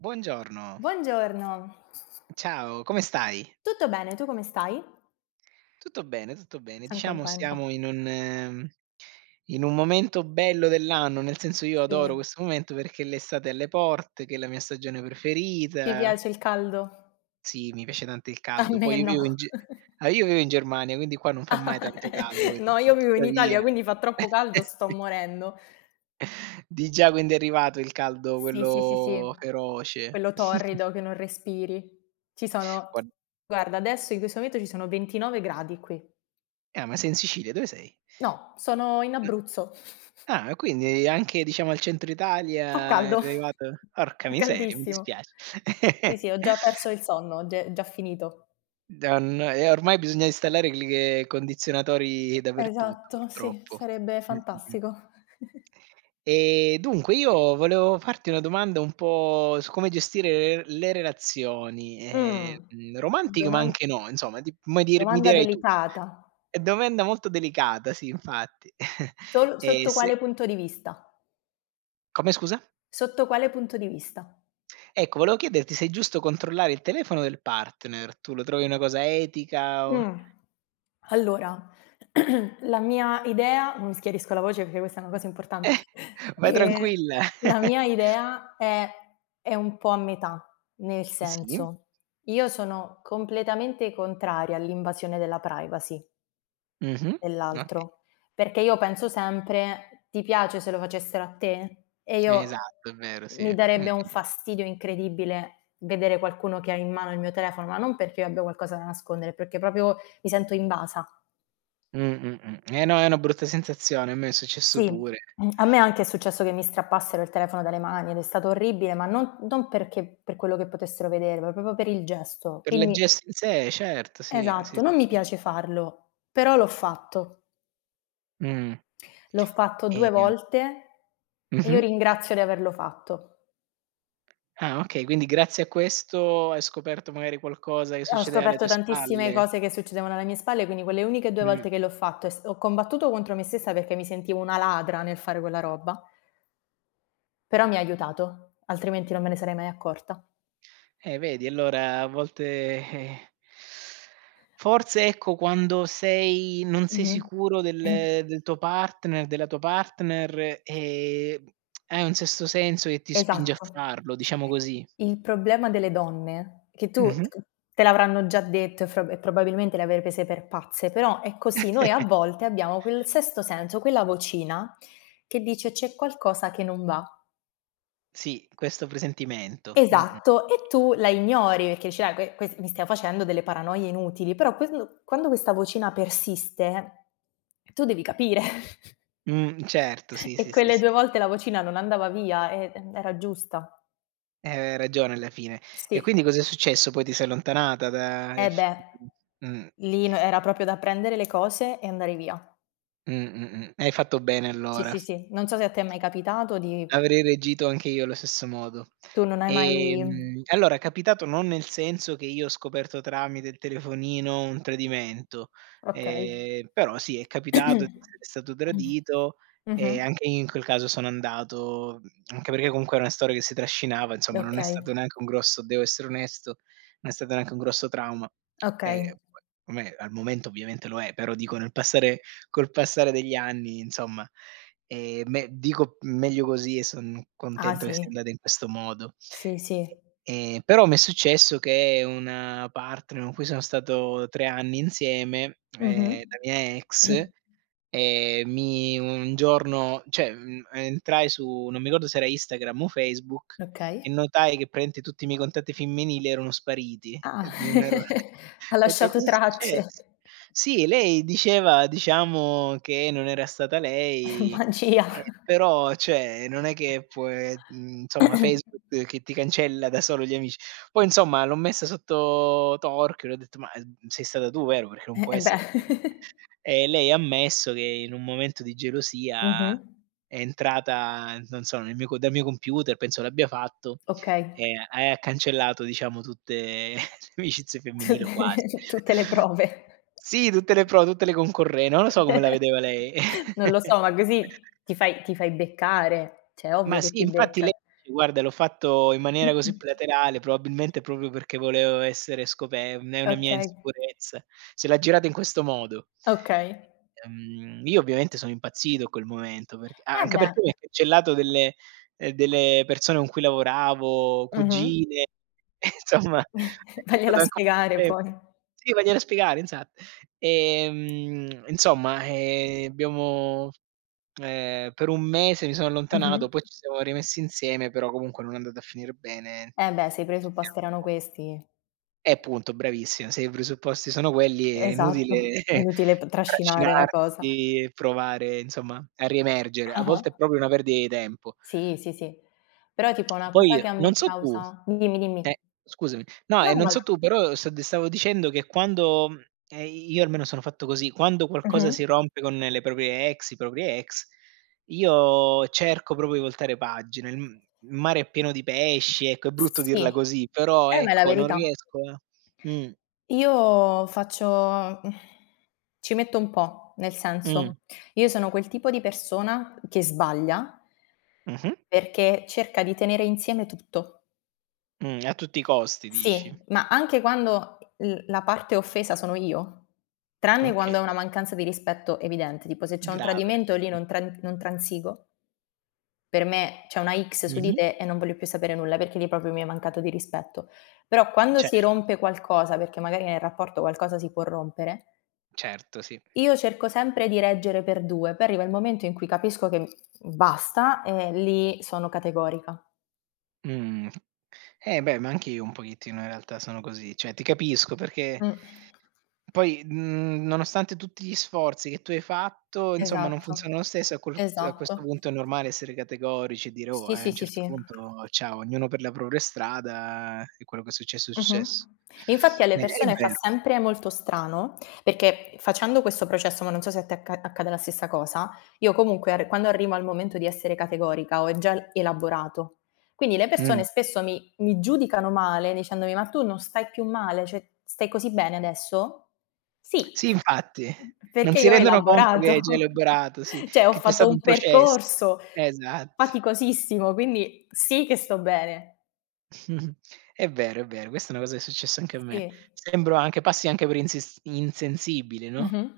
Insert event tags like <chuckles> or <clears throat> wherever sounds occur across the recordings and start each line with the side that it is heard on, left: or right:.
right: Buongiorno.
left: Buongiorno.
right: Ciao, come stai?
left: Tutto bene, tu come stai?
right: Tutto bene, tutto bene,
left: Son
right: diciamo
left: contenta.
right: siamo in un in un momento bello dell'anno, nel senso io adoro
left: Sì.
right: questo momento perché l'estate è alle porte, che è la mia stagione
left: Ti
right: preferita
left: piace il caldo?
right: Sì, mi piace tanto il
left: A
right: caldo. Poi
left: me
right: io
left: no.
right: vivo in G
left: <chuckles>
right: ah, io vivo in Germania, quindi qua non fa mai tanto
left: <laughs>
right: caldo vedi,
left: No, io vivo in Italia,
right: tuttavia.
left: quindi fa troppo caldo, sto
right: <laughs>
left: morendo.
right: Di già, quindi è arrivato il caldo,
left: Sì, sì, sì,
right: quello
left: sì.
right: feroce.
left: Quello
right: <chuckles>
left: torrido che non respiri. Ci sono
right: Gua
left: guarda adesso in questo momento ci sono 29 gradi qui.
right: Ah, ma sei in Sicilia, dove sei?
left: No, sono in Abruzzo. <chuckles>
right: Ah, quindi anche diciamo al centro
left: Fa
right: Italia è
left: caldo, <chuckles>
right: arrivato. Orca
left: fa
right: miseria, mi
left: caldissimo.
right: dispiace.
left: Sì, sì, ho già perso
right: <laughs>
left: il sonno, ge già finito.
right: Da n eh, ormai bisogna installare i cli ehm, condizionatori dappertutto,
left: Esatto. Sì,
right: purtroppo.
left: sarebbe
right: Mh-mh-mh.
left: fantastico. <chuckles>
right: Ehm, dunque io volevo farti una domanda un po' su come gestire l le relazioni,
left: Mhmm,
right: ehm, romantiche ma
left: doman
right: anche no, insomma ti mi dir mi
left: domanda
right: dirai tu.
left: delicata.
right: Domanda molto delicata sì, infatti. <chuckles>
left: Sol
right: Eh
left: sotto
right: s
left: quale punto di vista?
right: Come scusa?
left: Sotto quale punto di vista?
right: Ecco, volevo chiederti se è giusto controllare il telefono del partner, tu lo trovi una cosa etica o
left: Mh. Allora <clears throat> la mia idea, mi schiarisco la voce perché questa è una cosa
right: Eh,
left: importante <chuckles>
right: vai
left: ehm,
right: tranquilla!
left: la mia
right: <chuckles>
left: idea è è un po' a metà, nel
right: Sì.
left: senso, io sono completamente contraria all'invasione della privacy
right: Mh-mh. Ok
left: dell'altro, perché io penso sempre: "Ti piace se lo facessero a te?" E io
right: Esatto. È vero. Sì,
left: mi darebbe un
right: mh-mh.
left: fastidio incredibile vedere qualcuno che ha in mano il mio telefono, ma non perché io abbia qualcosa da nascondere, perché proprio mi sento invasa.
right: Mh-mh-mh. Eh no, è una brutta sensazione. A me è successo
left: Sì,
right: pure.
left: a me anche è successo che mi strappassero il telefono dalle mani ed è stato orribile, ma non non perché, per quello che potessero vedere, ma proprio per il gesto,
right: Per le
left: quindi
right: gest se, certo. Sì, sì,
left: Esatto, non mi
right: sì, sì.
left: piace farlo, però l'ho fatto.
right: Mh.
left: L'ho fatto due
right: Ehm
left: volte e io
right: Mh-mh.
left: ringrazio di averlo fatto.
right: Ah, okay. Quindi grazie a questo, hai scoperto magari qualcosa che
left: Ho
right: succedeva alle
left: scoperto
right: tue
left: tantissime
right: spalle.
left: cose che succedevano alle mie spalle, quindi quelle uniche 2
right: Mh.
left: volte che l'ho fatto è s ho combattuto contro me stessa perché mi sentivo una ladra nel fare quella roba. Però mi ha aiutato, altrimenti non me ne sarei mai accorta.
right: Eh vedi allora a volte eh forse ecco, quando sei non sei
left: Mh-mh.
right: sicuro del
left: <clears throat>
right: del tuo partner, della tua partner, ehm, <smacks lips> è un sesto senso che ti spinge a
left: Esatto.
right: farlo, diciamo così.
left: Il problema delle donne, che tu
right: Mh-mh.
left: te l'avranno già detto e fro e probabilmente le avrei prese per pazze, però è così, noi a
right: <chuckles>
left: volte abbiamo quel sesto senso, quella vocina che dice: "C'è qualcosa che non va."
right: Sì, questo presentimento. Mh-mh.
left: Esatto, e tu la ignori perché dici: "Dai que que mi stavo facendo delle paranoie inutili". Però quend quando questa vocina persiste, tu devi capire. <chuckles>
right: Mh. Certo. Sì,
left: E
right: sì, sì,
left: quelle
right: sì.
left: 2 volte la vocina non andava via, eh, mh, era giusta.
right: Ehm, aveva ragione alla fine. E
left: Sì.
right: quindi cos'è successo? Poi ti sei allontanata da
left: Eh
right: ef
left: beh,
right: <unintelligible> mh.
left: lì n era proprio da prendere le cose e andare via.
right: Mh, mh, mh. Hai fatto bene,
left: Sì,
right: allora.
left: sì, sì, non so se a te è mai capitato di
right: Avrei reagito anche io allo stesso modo.
left: Tu non hai mai
right: Ehm, allora è capitato, non nel senso che io ho scoperto tramite il telefonino un tradimento.
left: Okay.
right: Ehm, però sì, è capitato di
left: <clears throat>
right: essere stato tradito e
left: Mh-mh.
right: anche in quel caso sono andato anche perché comunque è una storia che si trascinava insomma, non è
left: Okay.
right: stato neanche un grosso devo essere onesto non è stato neanche un grosso trauma.
left: Okay.
right: Ehm,, <unintelligible> al momento ovviamente lo è. Però dico nel passare col passare degli anni, insomma, ehm, me dico meglio così e sono
left: Ah,
right: contento che
left: sì.
right: sia andata in questo modo.
left: Sì, sì.
right: Eh, ehm, però m'è successo che una partner con cui sono stato 3 anni insieme, uhm,
left: Mh-mh.
right: la mia ex,
left: <clears throat>
right: uhm, mi un giorno cioè ehm, entrai su, non mi ricordo se era Instagram o Facebook,
left: Okay.
right: e notai che praticamente tutti i miei contatti femminili erano spariti
left: Ah.
right: e non ero <chuckles>
left: <giggles> Ha
right: ho detto:
left: lasciato
right: "Cosa è
left: tracce.
right: successo?" Sì, lei diceva diciamo che non era stata lei.
left: Magia.
right: Eh, però, cioè, non è che può e mhmm, insomma
left: <clears throat>
right: Facebook che ti cancella da solo gli amici. Poi insomma l'ho messa sotto torchio e le ho detto: "Ma, ehm, sei stata tu, vero? Perché non
left: Eh,
right: può
left: eh beh.
right: essere altrimenti."
left: <giggles>
right: E lei ha ammesso che in un momento di gelosia,
left: Mh-mh.
right: è entrata, non so, nel mio co dal mio computer penso l'abbia fatto,
left: Okay.
right: e ha e ha cancellato diciamo tutte <chuckles> le amicizie femminili o quasi.
left: Tutte tutte le prove.
right: <chuckles> Sì, tutte le pro tutte le concorren non lo so come la
left: <giggles>
right: vedeva lei.
left: Non lo
right: <giggles>
left: so. Ma così ti fai ti fai beccare, cioè è
right: Ma
left: ovvio che
right: sì,
left: ti
right: infatti lei
left: becca.
right: dice: "Guarda l'ho fatto in maniera così
left: <clears throat>
right: plateale, probabilmente proprio perché volevo essere scope è una mia
left: Okay.
right: insicurezza" Se l'ha girata in questo modo.
left: Okay.
right: Uhm, io ovviamente sono impazzito in quel momento perché
left: Eh
right: anche
left: beh.
right: perché mi ha cancellato delle delle persone con cui lavoravo,
left: Mh-mh.
right: cugine, insomma.
left: <chuckles> Vaglielo a spiegare
right: <unintelligible>
left: poi.
right: Sì, vaglielo a spiegare, esa ehm, insomma, ehm, abbiamo ehm, per un mese mi sono
left: Mh-mh.
right: allontanato, poi ci siamo rimessi insieme, però comunque non è andata a finire bene,
left: Eh beh, se i
right: ci
left: presupposti erano
right: siamo
left: questi
right: Eh, punto, bravissima, se i presupposti sono quelli è
left: Esatto.
right: inutile
left: È
right: <chuckles>
left: inutile t trascinare la cosa.
right: trascinarsi e provare insomma a riemergere, a volte è
left: Ah-ah.
right: proprio una perdita di tempo.
left: Sì, sì, sì. Però tipo una
right: Poi
left: cosa che a me
right: non so tu
left: causa dimmi
right: eh
left: dimmi
right: scusami. No, ehm, non so tu
left: <unintelligible>
right: però st ti stavo dicendo che quando ehm, io almeno sono fatto così, quando qualcosa si
left: Mh-mh.
right: rompe con le proprie ex, i propri ex, io cerco proprio di voltare pagine. Il mare è pieno di pesci. Ecco, è brutto
left: Sì,
right: dirla così, però
left: eh, ma è la
right: ecco, non
left: verità.
right: riesco a Mh
left: Io faccio <sighs> ci metto un po', nel senso,
right: Mh.
left: io sono quel tipo di persona che sbaglia
right: Mh-mh.
left: perché cerca di tenere insieme tutto.
right: Mh, a tutti i costi, dici?
left: Sì, ma anche quando l la parte offesa sono io, tranne
right: Okay.
left: quando è una mancanza di rispetto evidente, tipo se c'è un
right: Grave.
left: tradimento lì
right: Mh.
left: non tran non transigo. Per me c'è una X su di
right: Mh-mh.
left: te e non voglio più sapere nulla, perché lì proprio mi hai mancato di rispetto. Però, quando si
right: Certo.
left: rompe qualcosa, perché magari nel rapporto qualcosa si può rompere
right: Certo, sì.
left: io cerco sempre di reggere per due, poi arriva il momento in cui capisco che basta, e lì sono categorica.
right: Mhmm. Eh beh, ma anche io un pochettino, in realtà, sono così. Cioè, ti capisco perché
left: Mh.
right: poi, n nonostante tutti gli sforzi che tu hai fatto, insomma, non
left: Esatto,
right: funziona lo stesso a quolut a questo
left: esatto.
right: punto, è normale essere categorici e dire: "Oh!
left: Sì,
right: e, a
left: sì,
right: n'
left: sì,
right: cert
left: sì.
right: punto ciao, ognuno per la propria strada e quello che è successo, è
left: Mh-mh.
right: successo."
left: E infatti alle
right: Eh, è
left: persone fa
right: vero.
left: sempre molto strano, perché facendo questo processo, ma non so se a te acca accade la stessa cosa, io comunque arr quando arrivo al momento di essere categorica, ho e gial elaborato. Quindi, le persone
right: Mh.
left: spesso mi mi giudicano male, dicendomi: "Ma tu non stai più male? Cioè, stai così bene adesso?" "Sì"
right: Sì, infatti.
left: <chuckles>
right: Non
left: perché
right: si
left: io ho
right: rendono conto che
left: elaborato,
right: hai già
left: <chuckles>
right: elaborato sì,
left: cioè ho
right: che c'è
left: fatto
right: stato un
left: un
right: processo,
left: percorso
right: esatt
left: faticosissimo, quindi sì che sto bene!
right: Mh-mh. È vero, è vero, questa è una cosa che è successa anche a me.
left: Sì.
right: Sembro anche passi anche per insis insensibile, no,
left: Mh-mh.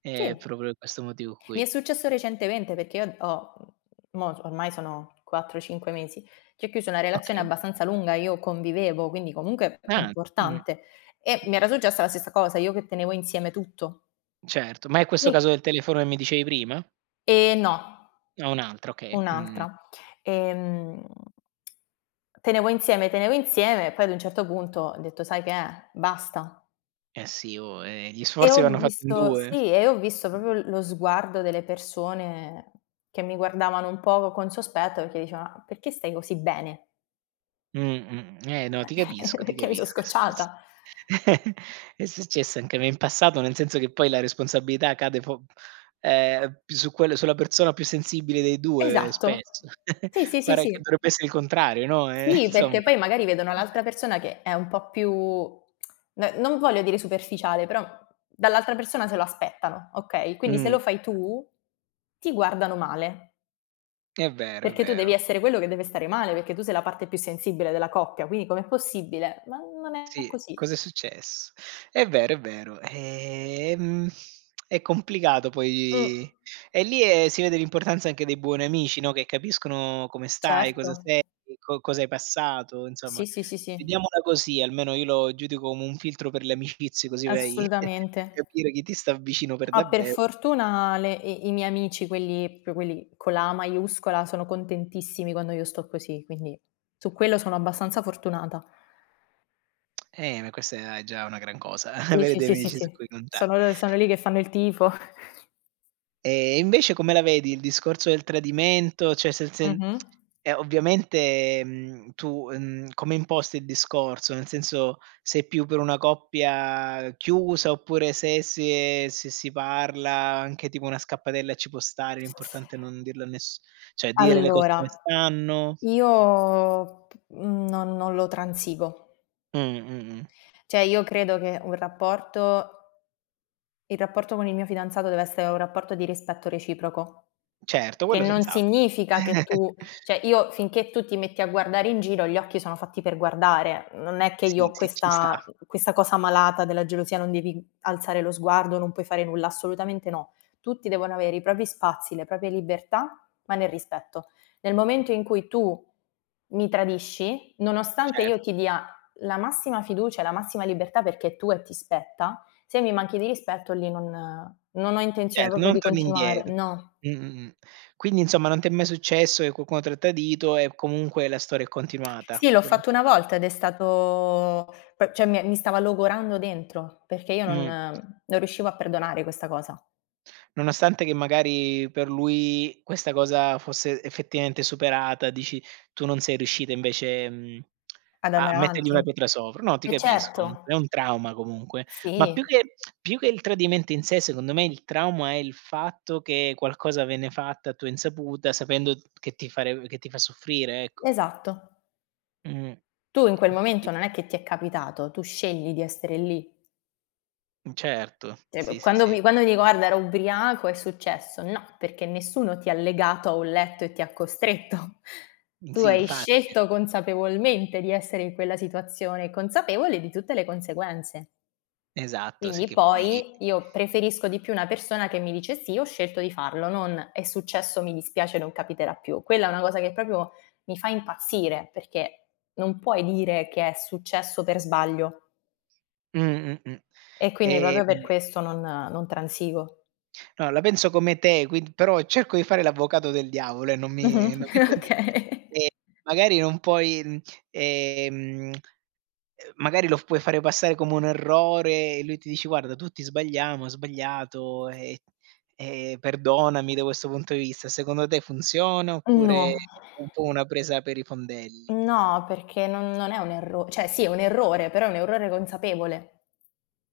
right: ehm,
left: Sì.
right: proprio pe questo motivo
left: Mi è
right: qui.
left: successo recentemente perché io ho mo s ormai sono 4, 5 mesi che ho chiuso una relazione
right: Okay.
left: abbastanza lunga, io convivevo, quindi comunque
right: Ah! Mh-mh.
left: importante, e mi era successa la stessa cosa, io che tenevo insieme tutto.
right: Certo. Ma è questo caso
left: Sì.
right: del telefono che mi dicevi prima?
left: Ehm, no.
right: O un altro, okay. Mh, mh, mh.
left: Un'altra. Ehm. <clicks tongue> Tenevo insieme, tenevo insieme, poi ad un certo punto ho detto: "Sai che è, basta."
right: Eh, sì, oh, eh, gli
left: E
right: sforzi
left: ho
right: vanno fatti in
left: visto
right: 2.
left: sì, e ho visto proprio l lo sguardo delle persone che mi guardavano un poco con sospetto, perché dicevano: "Ma perché stai così bene?"
right: Mh, mh. Eh no, ti capisco,
left: <chuckles>
right: ti
left: "perché mi so
right: capisco, è success
left: scocciata."
right: <chuckles> è successo anche a me in passato, nel senso che poi la responsabilità cade po ehm, più su quello sulla persona più sensibile dei 2
left: Esatto.
right: spesso. <chuckles>
left: Sì, sì, sì,
right: Pare che
left: sì.
right: dovrebbe essere il contrario, no, eh,
left: Snì,
right: insomma.
left: perché poi magari vedono l'altra persona che è un po' più <tsk> n non voglio dire superficiale, però, dall'altra persona se lo aspettano, okay, quindi se
right: Mh.
left: lo fai tu, ti guardano male.
right: È vero, è
left: Perché tu devi
right: vero.
left: essere quello che deve stare male, perché tu sei la parte più sensibile della coppia, quindi com'è possibile? Ma non è
right: Sì,
left: così.
right: cos'è success È vero, è vero. Ehm, è complicato
left: Mh.
right: poi, e lì, ehm, si vede l'importanza anche dei buoni amici, no, che capiscono come stai, cosa
left: Certo.
right: sei, co cosa hai passato, insomma,
left: Sì, sì, sì, sì.
right: vediamola così. Almeno io lo giudico come un filtro per le amicizie, così vai <chuckles> a
left: Assolutamente.
right: capire chi ti sta vicino per
left: Ah, per
right: davvero.
left: fortuna le i i miei amici, quelli, più quelli con la A maiuscola, sono contentissimi quando io sto così, quindi su quello sono abbastanza fortunata.
right: Eh, ma questa è già una gran cosa,
left: Sì,
right: <chuckles> avere
left: sì,
right: dei
left: sì, sì,
right: amici su
left: sì.
right: cui conta
left: Sono l sono lì che fanno il tifo. <chuckles>
right: Ehm, invece come la vedi il discorso del tradimento? Cioè, se il sen
left: Mh-mh.
right: e ovviamente, mhmm, tu, ehm, come imposti il discorso? Nel senso, sei più per una coppia chiusa oppure se si ehm, se si parla anche tipo una scappatella ci può stare, l'importante è non dirlo a ness cioè, dire le cose come
left: Allora,
right: stanno.
left: io p mhmm, non non lo transigo.
right: Mh, mh, mh.
left: Cioè io credo che un rapporto il rapporto con il mio fidanzato deve essere un rapporto di rispetto reciproco,
right: Certo,
left: che
right: quello
left: non
right: senz'altro.
left: significa che tu
right: <chuckles>
left: cioè io finché tu ti metti a guardare in giro, gli occhi sono fatti per guardare, non è che io
right: Sì,
left: ho
right: sì, ci
left: questa
right: sta.
left: questa cosa malata della gelosia, non devi alzare lo sguardo, non puoi fare nulla, assolutamente no. Tutti devono avere i propri spazi, le proprie libertà, ma nel rispetto. Nel momento in cui tu, mi tradisci, nonostante
right: Cer
left: io ti dia la massima fiducia, e la massima libertà perché è tua e ti spetta, se mi manchi di rispetto lì non non ho intenzione
right: Cer
left: proprio
right: non
left: di
right: torni
left: continuare
right: indietro.
left: no.
right: Mh-mh, mh. Quindi insomma, non ti è mai successo che qualcuno tra tradito e comunque la storia è
left: <tsk>
right: continuata,
left: Sì l'ho
right: quello
left: fatto una volta ed è stato p cioè mi mi stava logorando dentro, perché io non
right: Mh.
left: non riuscivo a perdonare questa cosa.
right: Nonostante che magari per lui, questa cosa fosse effettivamente superata, dici tu non sei riuscita invece, ehm,
left: Ad
right: a
left: andare
right: mettergli una
left: avanti
right: pietra sopra no, ti
left: eh
right: capisco
left: certo.
right: comunque, è un trauma comunque. Ma più
left: Sì.
right: che più che il tradimento in sé, secondo me il trauma, è il fatto che qualcosa viene fatto a tua insaputa, sapendo che ti far che ti fa soffrire ecc
left: Esatto.
right: Mh.
left: Tu in quel
right: Ma quindi
left: momento non è che ti è capitato, tu scegli di essere lì.
right: Mh, certo.
left: Cioè
right: Sì,
left: p
right: sì,
left: quando
right: sì.
left: mi quando dico: "Guarda era ubriaco, è successo", no, perché nessuno ti ha legato a un letto e ti ha costretto.
right: Mh,
left: Tu
right: sì,
left: hai
right: infatti.
left: scelto consapevolmente di essere in quella situazione, consapevole di tutte le conseguenze.
right: Esatto. Sì
left: Quindi
right: che poi
left: poi, io preferisco di più una persona che mi dice: "Sì, ho scelto di farlo"; non: "È successo, mi dispiace, non capiterà più". Quella è una cosa che proprio mi fa impazzire perché, non puoi dire che è successo per sbaglio
right: Mh-mh, mh.
left: E quindi proprio per
right: Ehm
left: questo non non transigo.
right: No, la penso come te, quind però, cerco di fare l'avvocato del diavolo, ehm, non
left: Mh-mh.
right: mi non mi
left: Eh
right: prende
left: okay. <chuckles>
right: ehm, magari non puoi ehm, <smacks lips> uhm, magari lo f puoi fare passare come un errore e lui ti dice: "Guarda tutti sbagliamo, ho sbagliato, ehm ehm, perdonami da questo punto di vista". Secondo te funziona,
left: Mhmm,
right: oppure è
left: No. <sighs>
right: <unintelligible> po' una presa per i fondelli?
left: No, perché non non è un erro cioè sì è un errore, però è un errore consapevole.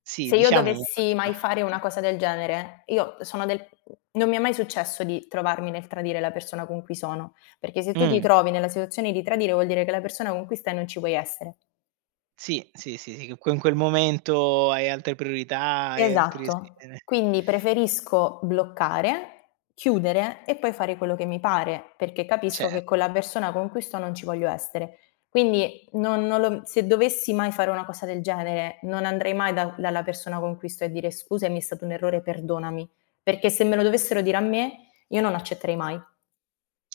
right: Sì,
left: Se io
right: diciamo
left: dovessi mai fare una
right: <unintelligible>
left: cosa del genere, io sono del mhmm, non mi è mai successo di trovarmi nel tradire la persona con cui sono, perché se tu ti
right: Mh.
left: trovi nella situazione di tradire vuol dire che la persona con cui stai non ci vuoi essere.
right: Sì, sì, sì, sì, che in quel in quel momento hai altre priorità, hai altri
left: Esatto.
right: <unintelligible>
left: Quindi preferisco bloccare, chiudere e poi fare quello che mi pare, perché capisco
right: Cer
left: che con la persona con cui sto non ci voglio essere. Quindi non non lo se dovessi mai fare una cosa del genere, non andrei mai da dalla persona con cui sto a dire: "Scusami, è stato un errore, perdonami." Perché se me lo dovessero dire a me, io non accetterei mai.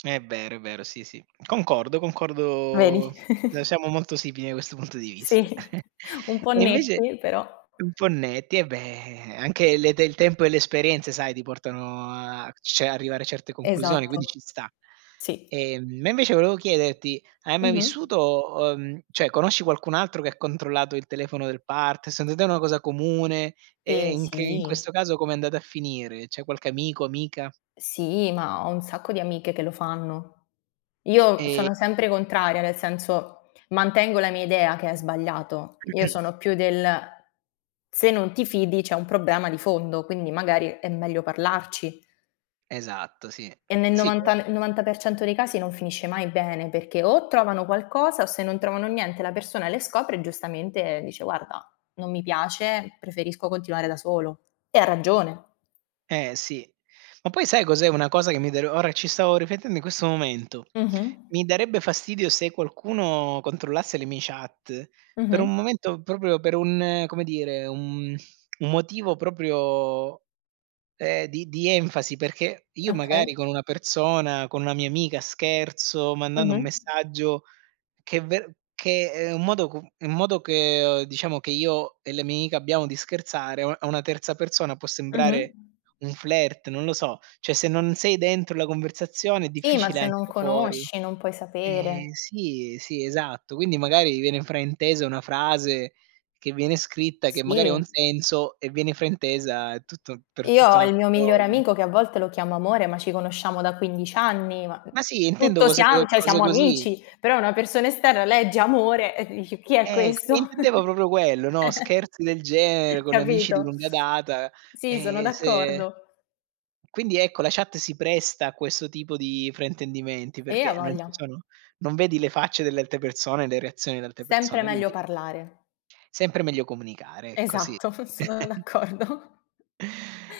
right: È vero, è vero. Sì, sì, concordo, concordo
left: Vedi?
right: ehm,
left: <giggles>
right: siamo molto simili da questo punto di vista.
left: Sì,
right: <chuckles>
left: un po'
right: E invece
left: netti però
right: un po' netti, eh, beh, anche le te il tempo e le esperienze, sai, ti portano a cioè arrivare a certe conclusioni, quindi
left: Esatto.
right: ci sta.
left: Sì.
right: Ehm, ma invece volevo chiederti, hai mai
left: Mh-mh.
right: vissuto uhm, cioè conosci qualcun altro che ha controllato il telefono del part Secondo te è una cosa comune e
left: Ehm,
right: in che in
left: sì.
right: questo caso com'è andata a finire? C'è qualche amico, amica?
left: Sì, ma ho un sacco di amiche che lo fanno. Io
right: Ehm
left: sono sempre contraria, nel senso, mantengo la mia idea che è sbagliato. Io
right: <clears throat>
left: sono più del: "Se non ti fidi c'è un problema di fondo, quindi magari è meglio parlarci."
right: Esatto, sì,
left: E nel
right: sì coe
left: novanta n novanta per cento dei casi non finisce mai bene, perché o trovano qualcosa o, se non trovano niente, la persona le scopre e giustamente dice: “Guarda, non mi piace, preferisco continuare da solo;” e ha ragione.
right: Eh, sì, ma poi sai cos'è una cosa che mi dare ora ci stavo riflettendo in questo momento.
left: Mh-mh.
right: Mi darebbe fastidio se qualcuno controllasse le mie chat per
left: Mh-mh.
right: un momento, proprio per un come dire, un <sighs> <tsk> un motivo proprio, ehm, di di enfasi, perché io
left: Okay.
right: magari con una persona, con una mia amica, scherzo mandando un
left: Mh-mh.
right: messaggio che è ver che è un modo com un modo che uhm, diciamo che io e le mia amica abbiamo di scherzare, a a una terza persona può
left: Mh-mh.
right: sembrare un flirt, non lo so, cioè, se non sei dentro la conversazione, è
left: Sì, ma
right: difficile
left: se
right: anche
left: non
right: da fuori.
left: conosci non puoi sapere.
right: Eh, sì, sì, esatto, quindi magari viene fraintesa una frase che viene scritta, che magari ha un
left: Sì.
right: senso, e viene fraintesa, è tutto per
left: Io
right: tutta
left: ho
right: un'alt
left: il mio migliore
right: cose.
left: amico che a volte lo chiamo amore, ma ci conosciamo da 15 anni, ma, ehm,
right: Ma sì, intendo
left: tutto
right: cose co
left: siam cioè,
right: cose
left: siamo
right: così.
left: amici, però una persona esterna legge amore e dice: “Chi è
right: Eh, c e
left: questo?”
right: intendevo proprio quello, no,
left: <chuckles>
right: scherzi del genere con amici di
left: Capito?
right: lunga data,
left: Sì, sono
right: e se
left: d'accordo.
right: Quindi, ecco, la chat si presta a questo tipo di fraintendimenti
left: Eh,
right: perché non ci
left: a'voglia.
right: sono, non vedi le facce delle altre persone e le reazioni le altre
left: Sempre
right: persone,
left: meglio
right: quindi.
left: parlare.
right: Sempre meglio comunicare, ecco, sì.
left: Esatto, <chuckles> sono
right: <chuckles>
left: d'accordo.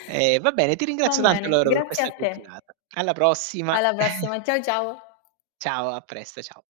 right: E va bene. Ti
left: Va
right: ringrazio tanto,
left: bene,
right: allora, per
left: grazie
right: questa
left: a te.
right: chiacchierata. Alla prossima.
left: Alla
right: <chuckles>
left: prossima, ciao, ciao.
right: Ciao, a presto, ciao.